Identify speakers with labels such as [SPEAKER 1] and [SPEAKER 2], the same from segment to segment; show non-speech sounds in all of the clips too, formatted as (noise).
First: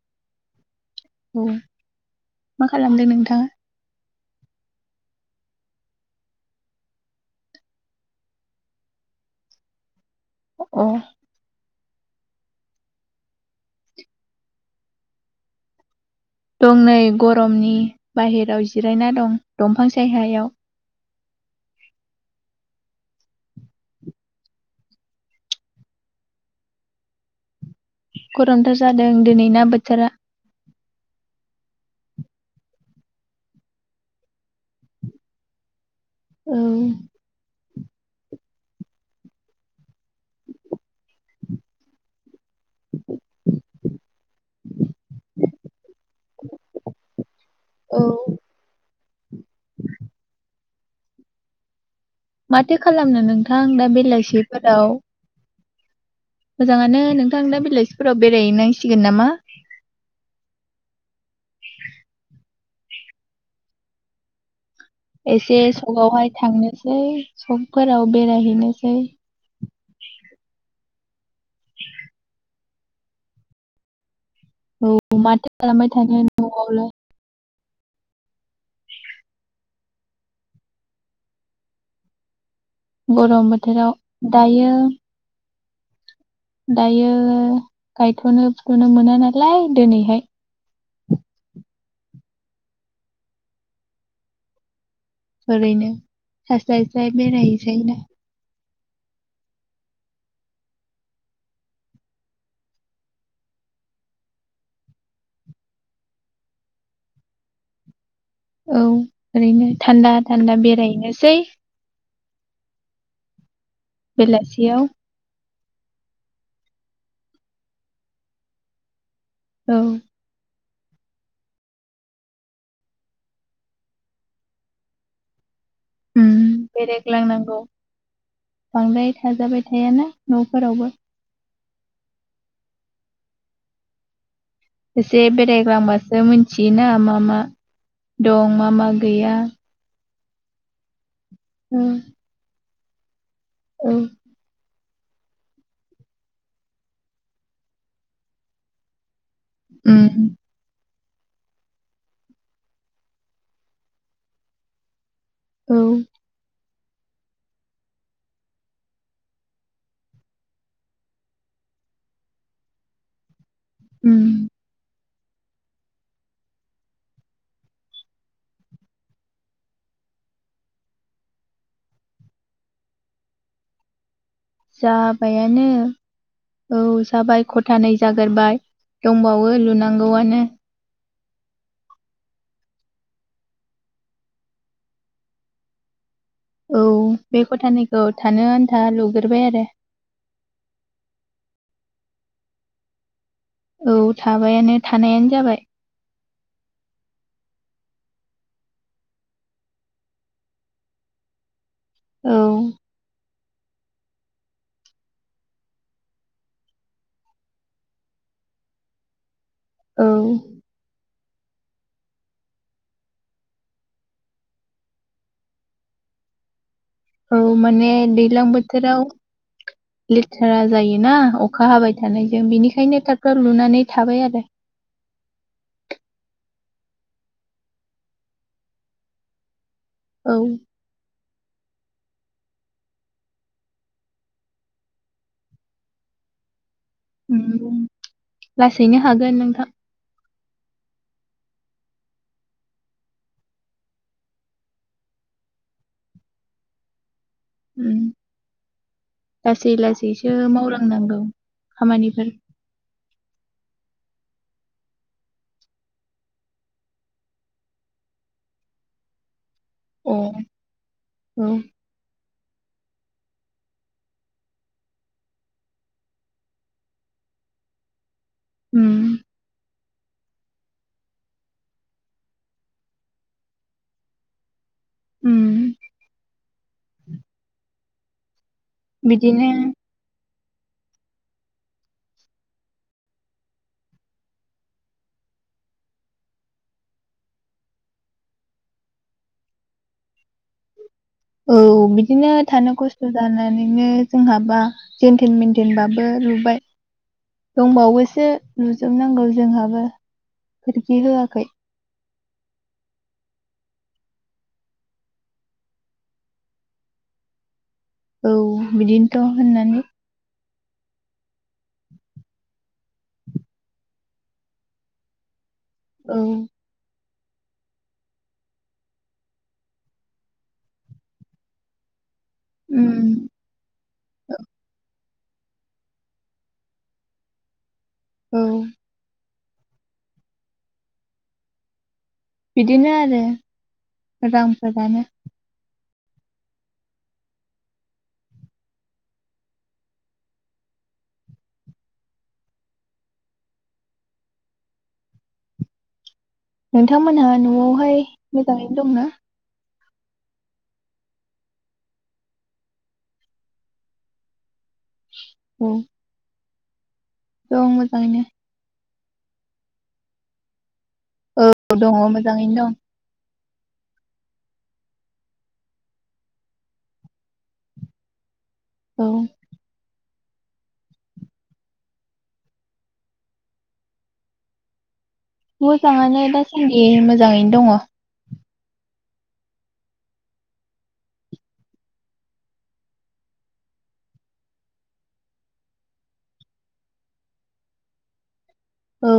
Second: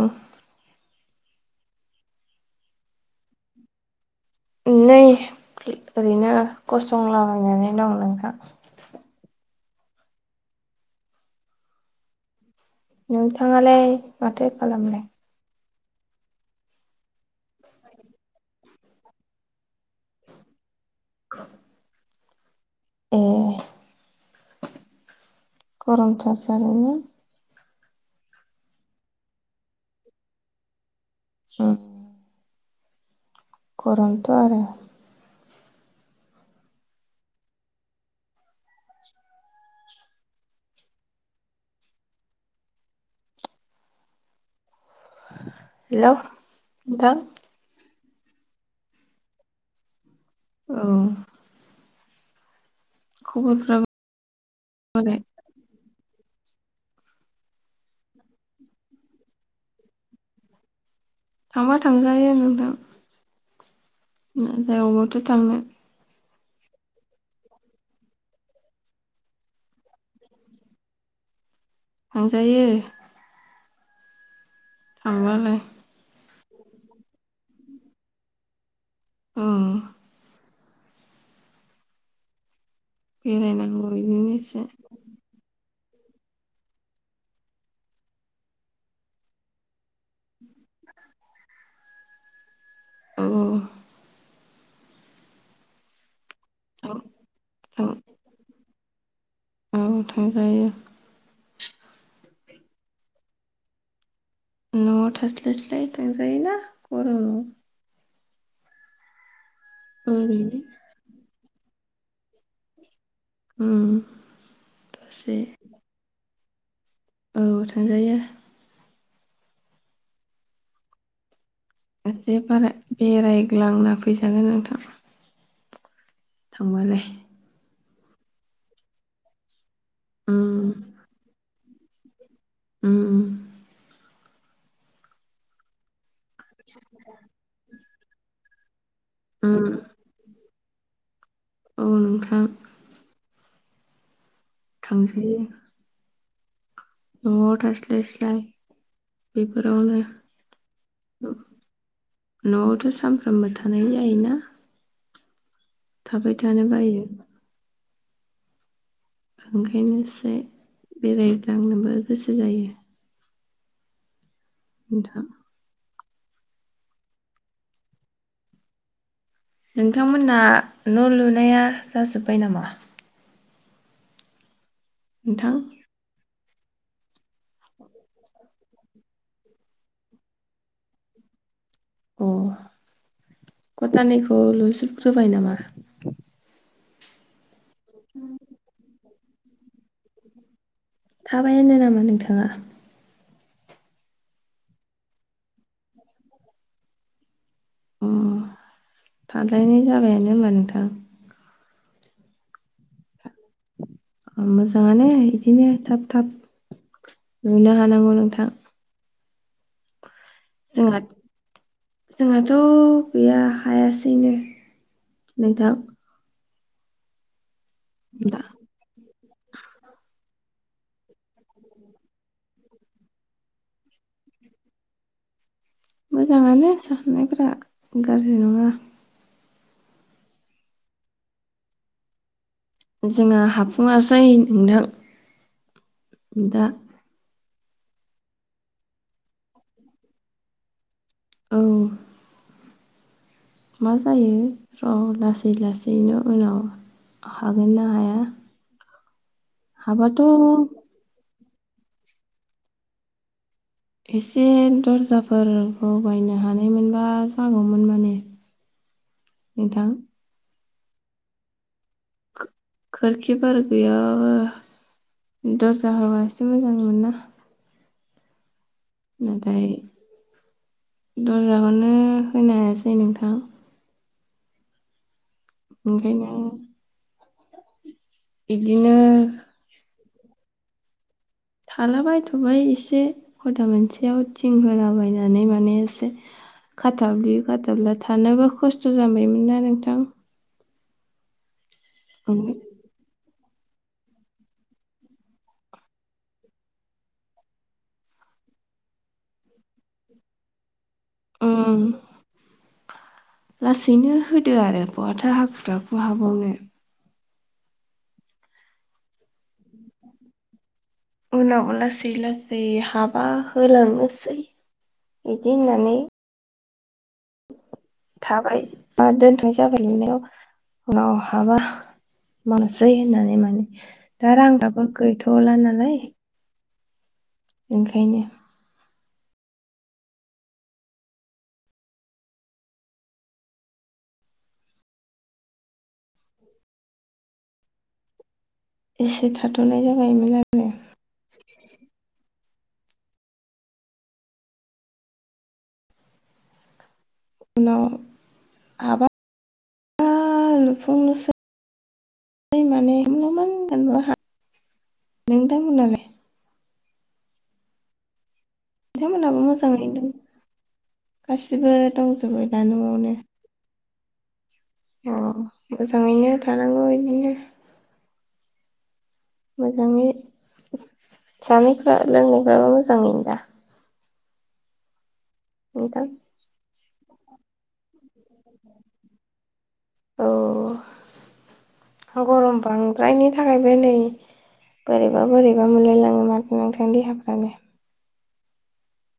[SPEAKER 1] उम
[SPEAKER 2] उम मा खालामदों नोंथाङा?
[SPEAKER 1] उम नै ओरैनो गसंलाबायनानै दं नोंथां।
[SPEAKER 2] ए
[SPEAKER 1] नोंथांङालाय माथो खालामनाय?
[SPEAKER 2] दं नै गरमनि बाहेराव जिरायना दं दंफां सायहायाव।
[SPEAKER 1] (inaudible) ए गरमथार जादों ना?
[SPEAKER 2] गरमथार जादों दिनैना बोथोरा
[SPEAKER 1] उम। गरमथ आरो
[SPEAKER 2] औ। (inaudible)
[SPEAKER 1] हेलौ नोंथां
[SPEAKER 2] औ।
[SPEAKER 1] ओ
[SPEAKER 2] माथो खालामनो नोंथां दा बेलायसेफोराव
[SPEAKER 1] बोरै
[SPEAKER 2] मोजाङानो नोंथां दा बिलायसेफोराव बेरायनांसिगोन नामा?
[SPEAKER 1] थांबा थांजायो नोंथां। (unintelligible) थांनो
[SPEAKER 2] एसे सगावहाय थांनोसै सकफोराव बेरायहैनोसै
[SPEAKER 1] थांजायो।
[SPEAKER 2] औ माथो
[SPEAKER 1] थांबालाय
[SPEAKER 2] खालामबाय थानो नआवलाय
[SPEAKER 1] उम।
[SPEAKER 2] गरम
[SPEAKER 1] बेरायनांगौ
[SPEAKER 2] बोथोराव
[SPEAKER 1] बिदिनो एसे
[SPEAKER 2] दायो दायो गायथनो फुथनो मोना नालाय दिनैहाय
[SPEAKER 1] औ औ औ।
[SPEAKER 2] ओरैनो
[SPEAKER 1] थां
[SPEAKER 2] थास्लायस्लाय
[SPEAKER 1] थां
[SPEAKER 2] बेरायहैजायोना।
[SPEAKER 1] औ थांजायो। न'आव थास्लायस्लाय थांजायो ना गरमाव।
[SPEAKER 2] औ ओरैनो थान्दा थान्दा
[SPEAKER 1] ओरैनो
[SPEAKER 2] बेरायहैनोसै।
[SPEAKER 1] उम
[SPEAKER 2] बेलासियाव
[SPEAKER 1] दसे औ थांजायो
[SPEAKER 2] औ
[SPEAKER 1] एसे बारा बेरायग्लांना फैजागोन नोंथां।
[SPEAKER 2] उम
[SPEAKER 1] थांबालाय
[SPEAKER 2] बेरायग्लांनांगौ बांद्राय थाजाबाय थायाना
[SPEAKER 1] उम
[SPEAKER 2] न'फोरावबो।
[SPEAKER 1] उम
[SPEAKER 2] एसे बेरायग्लांबा सो मिन्थियोना मा मा दं मा मा गैया।
[SPEAKER 1] उम औ नोंथां
[SPEAKER 2] औ
[SPEAKER 1] थांसै न'आव थास्लायस्लाय
[SPEAKER 2] उम
[SPEAKER 1] बेफोरावनो न'आवथ' सानफ्रोमबो थानाय जायोना
[SPEAKER 2] औ
[SPEAKER 1] थाबाय थानो बायो ओंखायनो एसे बेरायग्लांनोबो गोसो जायो।
[SPEAKER 2] उम
[SPEAKER 1] नोंथां नोंथांमोनना न' लुनाया जाजोब्बाय नामा? नोंथां
[SPEAKER 2] जाबायानो औ जाबाय खथानै जागोरबाय। दंबावो लुनांगौआनो
[SPEAKER 1] अ कटानैखौ लुस्रुदग्रोबाय नामा?
[SPEAKER 2] औ बे खथानैखौ थानो आन्था लुग्रोबाय आरो
[SPEAKER 1] थाबायानो नामा नोंथाङा
[SPEAKER 2] औ थाबायानो थानायानो जाबाय।
[SPEAKER 1] उम थाजानाय जाबायानो होनबा नोंथां
[SPEAKER 2] औ।
[SPEAKER 1] मोजाङानो इदिनो थाब थाब नुनो हानांगौ नोंथां।
[SPEAKER 2] औ।
[SPEAKER 1] जोंङाद जोंहाथ' गैया हायासैनो नै दा
[SPEAKER 2] औ माने
[SPEAKER 1] दा
[SPEAKER 2] दैलां बोथोराव
[SPEAKER 1] (inaudible)
[SPEAKER 2] लेथ्रा जायोना अखा हाबाय थानायजों बिनिखायनो थाब थाब लुनानै थाबाय आरो
[SPEAKER 1] मोजाङानो साननायफोरा गाज्रि नङा।
[SPEAKER 2] औ
[SPEAKER 1] जोंना हाफुङासै नोंथां दा।
[SPEAKER 2] लासैनो हागोन नोंथां।
[SPEAKER 1] औ। मा जायो र'लासै लासैनो उनाव हागोनना
[SPEAKER 2] उम,
[SPEAKER 1] हाया।
[SPEAKER 2] लासै लासैसो
[SPEAKER 1] हाबाथ'
[SPEAKER 2] मावलांनांगौ खामानिफोर
[SPEAKER 1] एसे दर्जाफोरखौ बायनो हानायमोनबा जागौमोन माने नोंथां
[SPEAKER 2] अ औ
[SPEAKER 1] खोरखिफोर गैयाबाबो दरजा होबा एसे मोजां मोनो ना।
[SPEAKER 2] उम
[SPEAKER 1] नाथाय दर्जाखौनो होनो हायासै नोंथां।
[SPEAKER 2] उम
[SPEAKER 1] ओंखायनो बिदिनो
[SPEAKER 2] बिदिनो
[SPEAKER 1] थालाबायथ'बाय एसे खथा मोनसेयाव थिं होलाबायनानै माने एसे खाथाब्लि खाथाबला थानोबो खस्थ' जाबायमोन ना नोंथां।
[SPEAKER 2] औ बिदिनो
[SPEAKER 1] ओं
[SPEAKER 2] थानो खस्थ' जा नानैनो जोंहाबा जेनथेन बेेनथेनबाबो लुबाय। दंबावोसो लुजोबनांगौ जोंहाबो खोरखि होआखै
[SPEAKER 1] ओं लासैनो होदो आरो बहाथो हाखु दाखु हाबावनो
[SPEAKER 2] औ बिदिनोथ' होननानै
[SPEAKER 1] उनाव लासै लासै हाबा होलांनोसै बिदि होननानै
[SPEAKER 2] औ
[SPEAKER 1] (inaudible) थाबाय बा दोनथनाय जाबाय लुनायाव उनाव हाबा मासै
[SPEAKER 2] उम
[SPEAKER 1] होननानै माने दा रां आबो गैथला नालाय । ओंखायनो
[SPEAKER 2] औ बिदिनो आरो रांफोरानो (unintelligible)
[SPEAKER 1] एसे थाथनाय जाबायमोन आरो ।
[SPEAKER 2] नोंथांमोनहा
[SPEAKER 1] उनाव
[SPEAKER 2] नआवहाय मोजाङैनो दंना?
[SPEAKER 1] हाबा (unintelligible)
[SPEAKER 2] औ
[SPEAKER 1] (unintelligible)
[SPEAKER 2] दं मोजाङैनो ।
[SPEAKER 1] नोंथांमोनहाबो मोजाङैनो दं गासिबो
[SPEAKER 2] औ दङ
[SPEAKER 1] दंजोबो दा
[SPEAKER 2] मोजाङैनो
[SPEAKER 1] नआवनो । (inaudible) अ मोजाङैनो थानांगौ बिदिनो ।
[SPEAKER 2] औ ।
[SPEAKER 1] मोजाङै जानायफ्रा लोंनायफ्राबो मोजाङै दा? नोंथां
[SPEAKER 2] मोजाङानो दासान्दि मोजाङैनो दङ ।
[SPEAKER 1] औ । गरम बांद्रायनि थाखायबो नै बोरैबा बोरैबा मोनलायलाङो माथो नोंथां देहाफ्रानो ।
[SPEAKER 2] औ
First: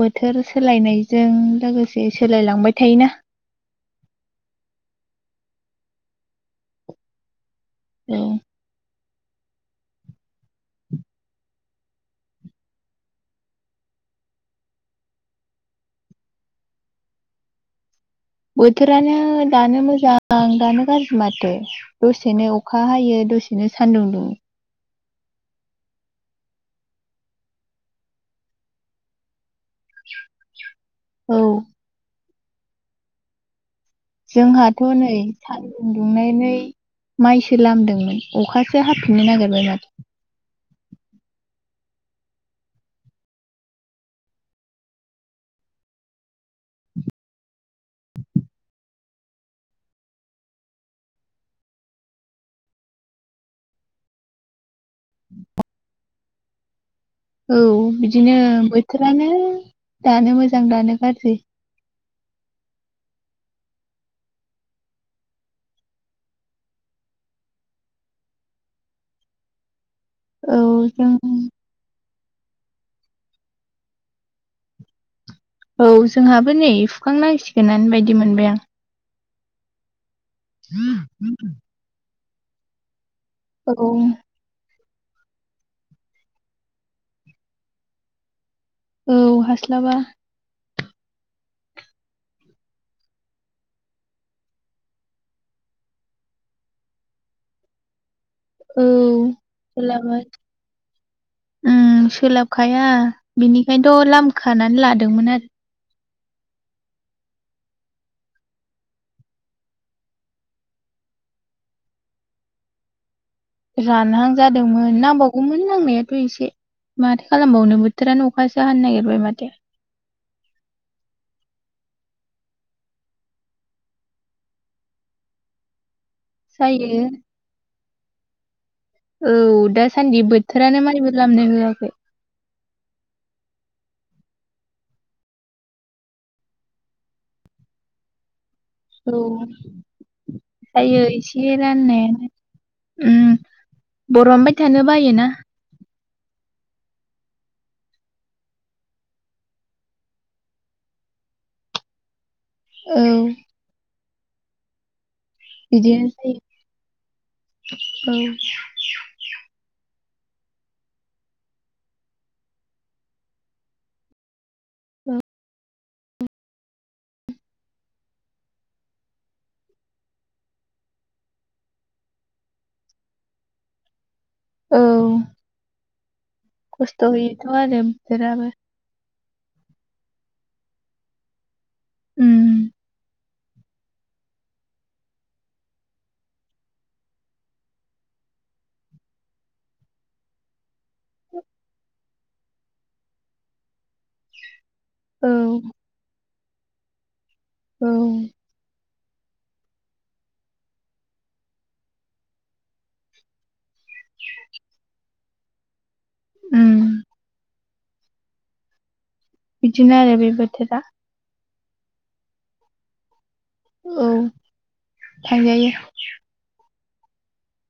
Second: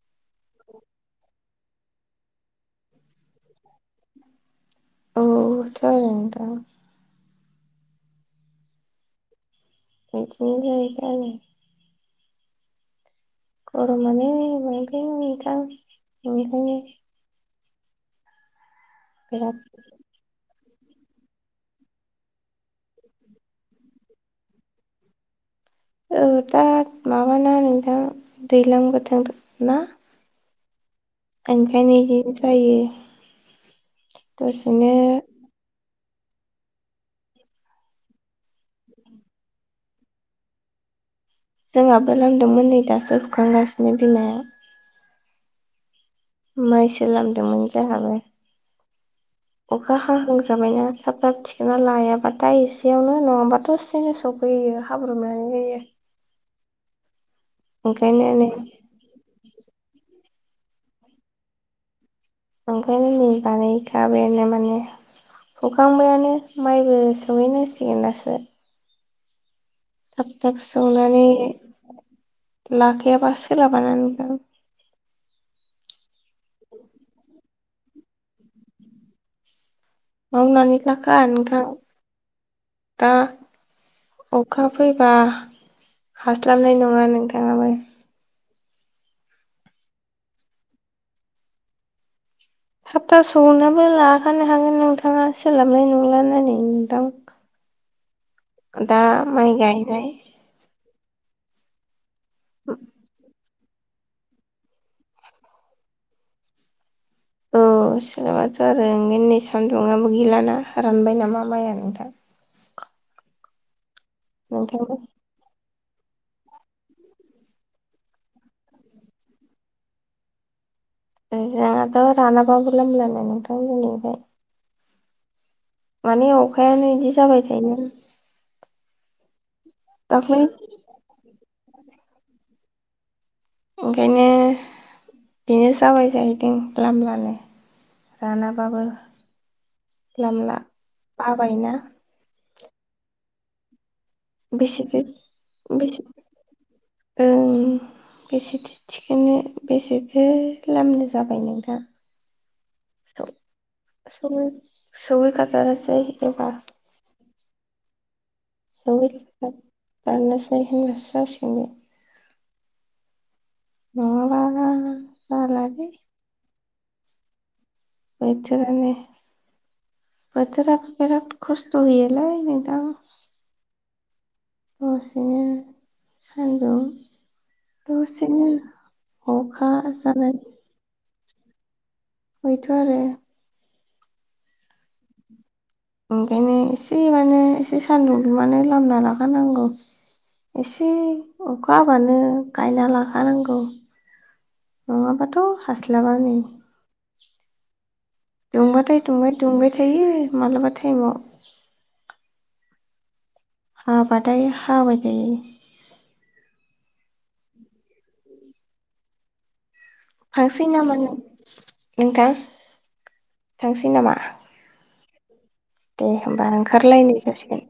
[SPEAKER 2] बोथोर सोलायनायजों लोगोसे सोलायलांबाय थायोना ।
[SPEAKER 1] औ थ आरो नोंथां ।
[SPEAKER 2] (unintelligible)
[SPEAKER 1] (unintelligible) गरमानो (unintelligible)
[SPEAKER 2] बोथोरानो
[SPEAKER 1] बिराद
[SPEAKER 2] दानो मोजां दानो गाज्रि माथो दसेनो अखा हायो दसेनो सानदुं दुङो ।
[SPEAKER 1] औ दा माबाना नोंथां दैज्लां बोथोर ना ।
[SPEAKER 2] (inaudible)
[SPEAKER 1] (unintelligible)
[SPEAKER 2] जोंहाथ
[SPEAKER 1] दसेनो
[SPEAKER 2] नै सान न्दुं दुंनानै माइसो लामदोंमोन अखासो हाबफिननो नागिरबाय माथो।
[SPEAKER 1] जोंहाबो लामदोंमोन नै दासो हुखांगासिनो बिमाया माइसो लामदोंमोन जोंहाबो । अखा हांहां जाबायना थाब थाब थिखोना लायाबा दा एसेयावनो नङाबाथ दसेेनो सफैयो । (unintelligible)
[SPEAKER 2] औ बिदिनो
[SPEAKER 1] नै
[SPEAKER 2] बोथोरानो दानो मोजां दानो गाज्रि।
[SPEAKER 1] ओंखायनो नै बानायखाबायानो माने। सखांबायानो माइबो सौहैनांसिगोन दासो । थाब
[SPEAKER 2] औ
[SPEAKER 1] थाब
[SPEAKER 2] जों
[SPEAKER 1] संनानानै लाखायाबा सोलाबाना नोंथां।
[SPEAKER 2] औ जोंहाबो नै हुखांनांसिगोनानो बायदि मोनबाय आं ।
[SPEAKER 1] मावनानै लाखा नोंथां । दा
[SPEAKER 2] औ
[SPEAKER 1] अखा फैबा हास्लाबनाय नङा नोंथाङाबो ।
[SPEAKER 2] औ हास्लाबा।
[SPEAKER 1] (unintelligible)
[SPEAKER 2] औ
[SPEAKER 1] दा माइ गायनाय
[SPEAKER 2] सोलाबा। उम सोलाबखाया बेनिखायनोथ' लामखानानै लादोंमोन आरो ।
[SPEAKER 1] अ। औ सोलाबाथ' आरो उनै सानदुुंआबो गैलाना रानबाय नामा माइया नोंथां।
[SPEAKER 2] आरो रानहां
[SPEAKER 1] नोंथां
[SPEAKER 2] जादोंमोन नांबावगौमोन नांनायाथ'। इसे माथो खालामबावनो बोथोरानो अखासो हानो नागिरबाय माथो।
[SPEAKER 1] जोंनाथ' रानाबाबो लामलायानो नोंथां दिनैफ्राय । मानि अखायानो
[SPEAKER 2] जायो
[SPEAKER 1] बिदि जाबाय थायो।
[SPEAKER 2] औ दासान्दि
[SPEAKER 1] दाख्लै
[SPEAKER 2] बोथोरानो माइबो लामनो होआखै‌।
[SPEAKER 1] ओंखायनो बेनो जाबाय जाहैदों लामबानो राना।
[SPEAKER 2] औ जायो एसे
[SPEAKER 1] बाबायना
[SPEAKER 2] राननायानो। उम बर'नबाय थानो बायोना।
[SPEAKER 1] औ। बेसेथो थिखोनो बेसेथो लामनो जाबाय नोंथां।
[SPEAKER 2] औ।
[SPEAKER 1] (unintelligible)
[SPEAKER 2] औ।
[SPEAKER 1] (unintelligible) नङाबा जालालै। बोथोरानो। बोथोरा बिराद खस्थ' होयोलै नोंथां।
[SPEAKER 2] औ।
[SPEAKER 1] दसेनो सान्दुं
[SPEAKER 2] खस्थ' होयोथ' आरो बोथोराबो
[SPEAKER 1] दसेनो अखा जानाय
[SPEAKER 2] उम
[SPEAKER 1] (unintelligible) ओंखायनो एसे माने एसे सान्दुं दुंबानो लामना लाखानांगौ। एसे अखा हाबानो गायना लाखानांगौ।
[SPEAKER 2] औ
[SPEAKER 1] नङाबाथ' हास्लाबा नै।
[SPEAKER 2] औ।
[SPEAKER 1] दुंबा दुंबाय थायो मालाबा टाइमाव। हाबाथाय हाबाय थायो।
[SPEAKER 2] उम। बिदिनो आरो बे
[SPEAKER 1] थांसै
[SPEAKER 2] बोथोरा।
[SPEAKER 1] नामा नों- नोंथां थांसै
[SPEAKER 2] औ
[SPEAKER 1] नामा?
[SPEAKER 2] थांजायो
[SPEAKER 1] दे होमबा ओंखारलायनाय जासिगोन।